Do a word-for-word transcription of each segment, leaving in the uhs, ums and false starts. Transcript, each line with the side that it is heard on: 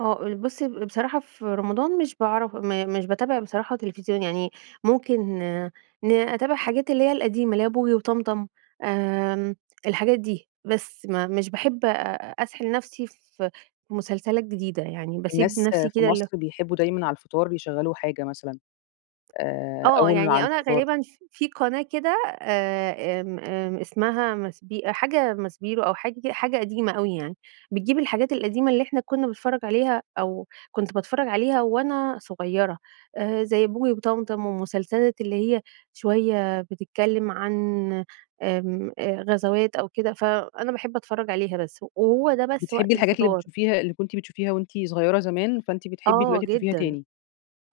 right: آه، آآ بصي، ب بصراحة في رمضان مش باعرف م مش باتابع بصراحة تلفزيون، يعني ممكن ن أتابع الحاجات اللي هي القديمة، اللي هي بوجي وطمطم، آمم، الحاجات دي، بس. م مش باحب أ أسحل نفسي في مسلسلات جديدة، يعني بسيب
left: الناس
right: نفسي
left: في
right: كده ال
left: مصر بيحبوا دايمًا على الفطار يشغلوا حاجة مثلًا، آآ،
right: آه،
left: أو ال مع
right: يعني أنا
left: الفطار
right: غالبًا ف في قناة كده، آآ، آمم، آمم، إسمها ماسبي حاجة ماسبيرو أو حاجة حاجة قديمة أوي يعني، بتجيب الحاجات القديمة اللي إحنا كنا بنتفرج عليها، أو كنت باتفرج عليها وأنا صغيرة، آآ، زي بوجي وطمطم، والمسلسلات اللي هي شوية بتتكلم عن، آمم، آآ غزوات أو كده، فأنا باحب أتفرج عليها بس، و وهو ده بس
left: بتحبي
right: وقت
left: الحاجات اللي
right: الفطار.
left: بتشوفيها اللي كنتِ بتشوفيها وأنتِ صغيرة زمان، فأنتِ بتحبي
right: آه
left: دلوقتي تشوفيها
right: جدًا،
left: تاني.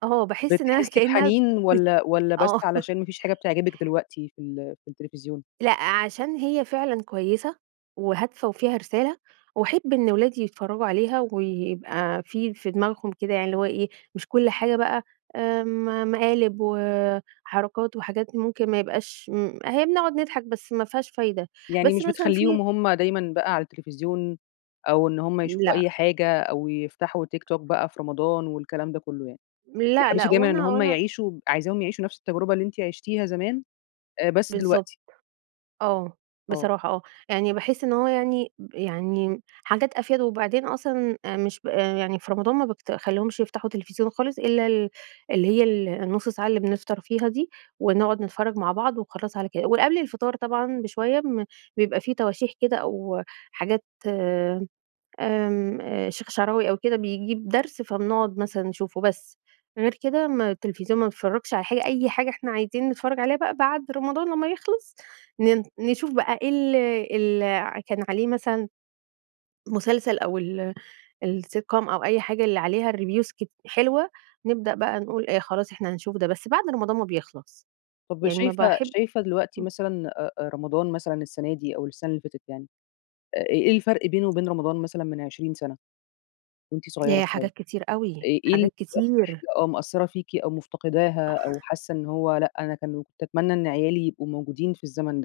right: آه، باحس إن أنا
left: بتحسي
right: كأن أنا
left: بحنين
right: بت
left: والاّ والاّ بس
right: آه
left: علشان مفيش حاجة بتعجبِك دلوقتي في ال في التلفزيون؟
right: لأ، عشان هي فعلًا كويسة وهادفة وفيها رسالة، وأحب إن أولادي يتفرجوا عليها ويبقى في في دماغهم كده، يعني اللي هو إيه، مش كل حاجة بقى، آمم، مقالب وحركات وحاجات ممكن ما يبقاش م هي بنقعد نضحك بس ما فيهاش فايدة،
left: يعني
right: بس
left: مش
right: مثلًا
left: بتخليهم
right: في
left: هم دايمًا بقى على التلفزيون أو إن هم يشوفوا أي
right: لأ.
left: حاجة، أو يفتحوا تيك توك بقى في رمضان والكلام ده كله، يعني.
right: لأ، لأ
left: بتحرصي
right: هو
left: دايمًا
right: أنا،
left: إن
right: هو
left: هم
right: أنا
left: يعيشوا عايزاهم يعيشوا نفس التجربة اللي أنتِ عشتيها زمان، آآ، بس
right: بالضبط.
left: دلوقتي.
right: آه،
left: آه.
right: بصراحة آه. يعني باحس إن هو يعني يعني حاجات أفيد وبعدين أصلًا، آآ مش آآ، يعني في رمضان ما بافت ما باخليهمش يفتحوا تلفزيون خالص إلا ال اللي هي ال النص ساعة اللي بنفطر فيها دي، ونقعد نتفرج مع بعض وخلاص على كده. ول قبل الفطار طبعًا بشوية بن بيبقى في تواشيح كده أو حاجات، آمم الشيخ الشعراوي أو كده بيجيب درس فبنقعد مثلًا نشوفه، بس. غير كده ما التلفزيون ما بنتفرجش على حاجة، أي حاجة إحنا عايزين نتفرج عليها بقى بعد رمضان لما يخلص، ن نشوف بقى إيه ال ال ع كان عليه مثلًا مسلسل أو ال الsitcom أو أي حاجة اللي عليها الreviews كتي حلوة، نبدأ بقى نقول آآ، خلاص، إحنا هنشوف ده. بس بعد رمضان ما بيخلص.
left: طب
right: يعني ما
left: وشايفة
right: باحب
left: شايفة دلوقتي
right: امم.
left: مثلًا أ أ رمضان مثلًا السنة دي أو السنة اللي فاتت يعني، آآ، إ إيه الفرق بينه وبين رمضان مثلًا من عشرين سنة؟ وأنتِ صغيرة
right: ياه،
left: شوية، آآ،
right: حاجات كتير أوي،
left: إيه ال إيه
right: حاجات
left: أكتر
right: كتير.
left: حاجة آه مأثرة فيكِ أو مفتقداها، أو حاسة إن هو لأ، أنا كان كنت أتمنى إن عيالي يبقوا موجودين في الزمن ده؟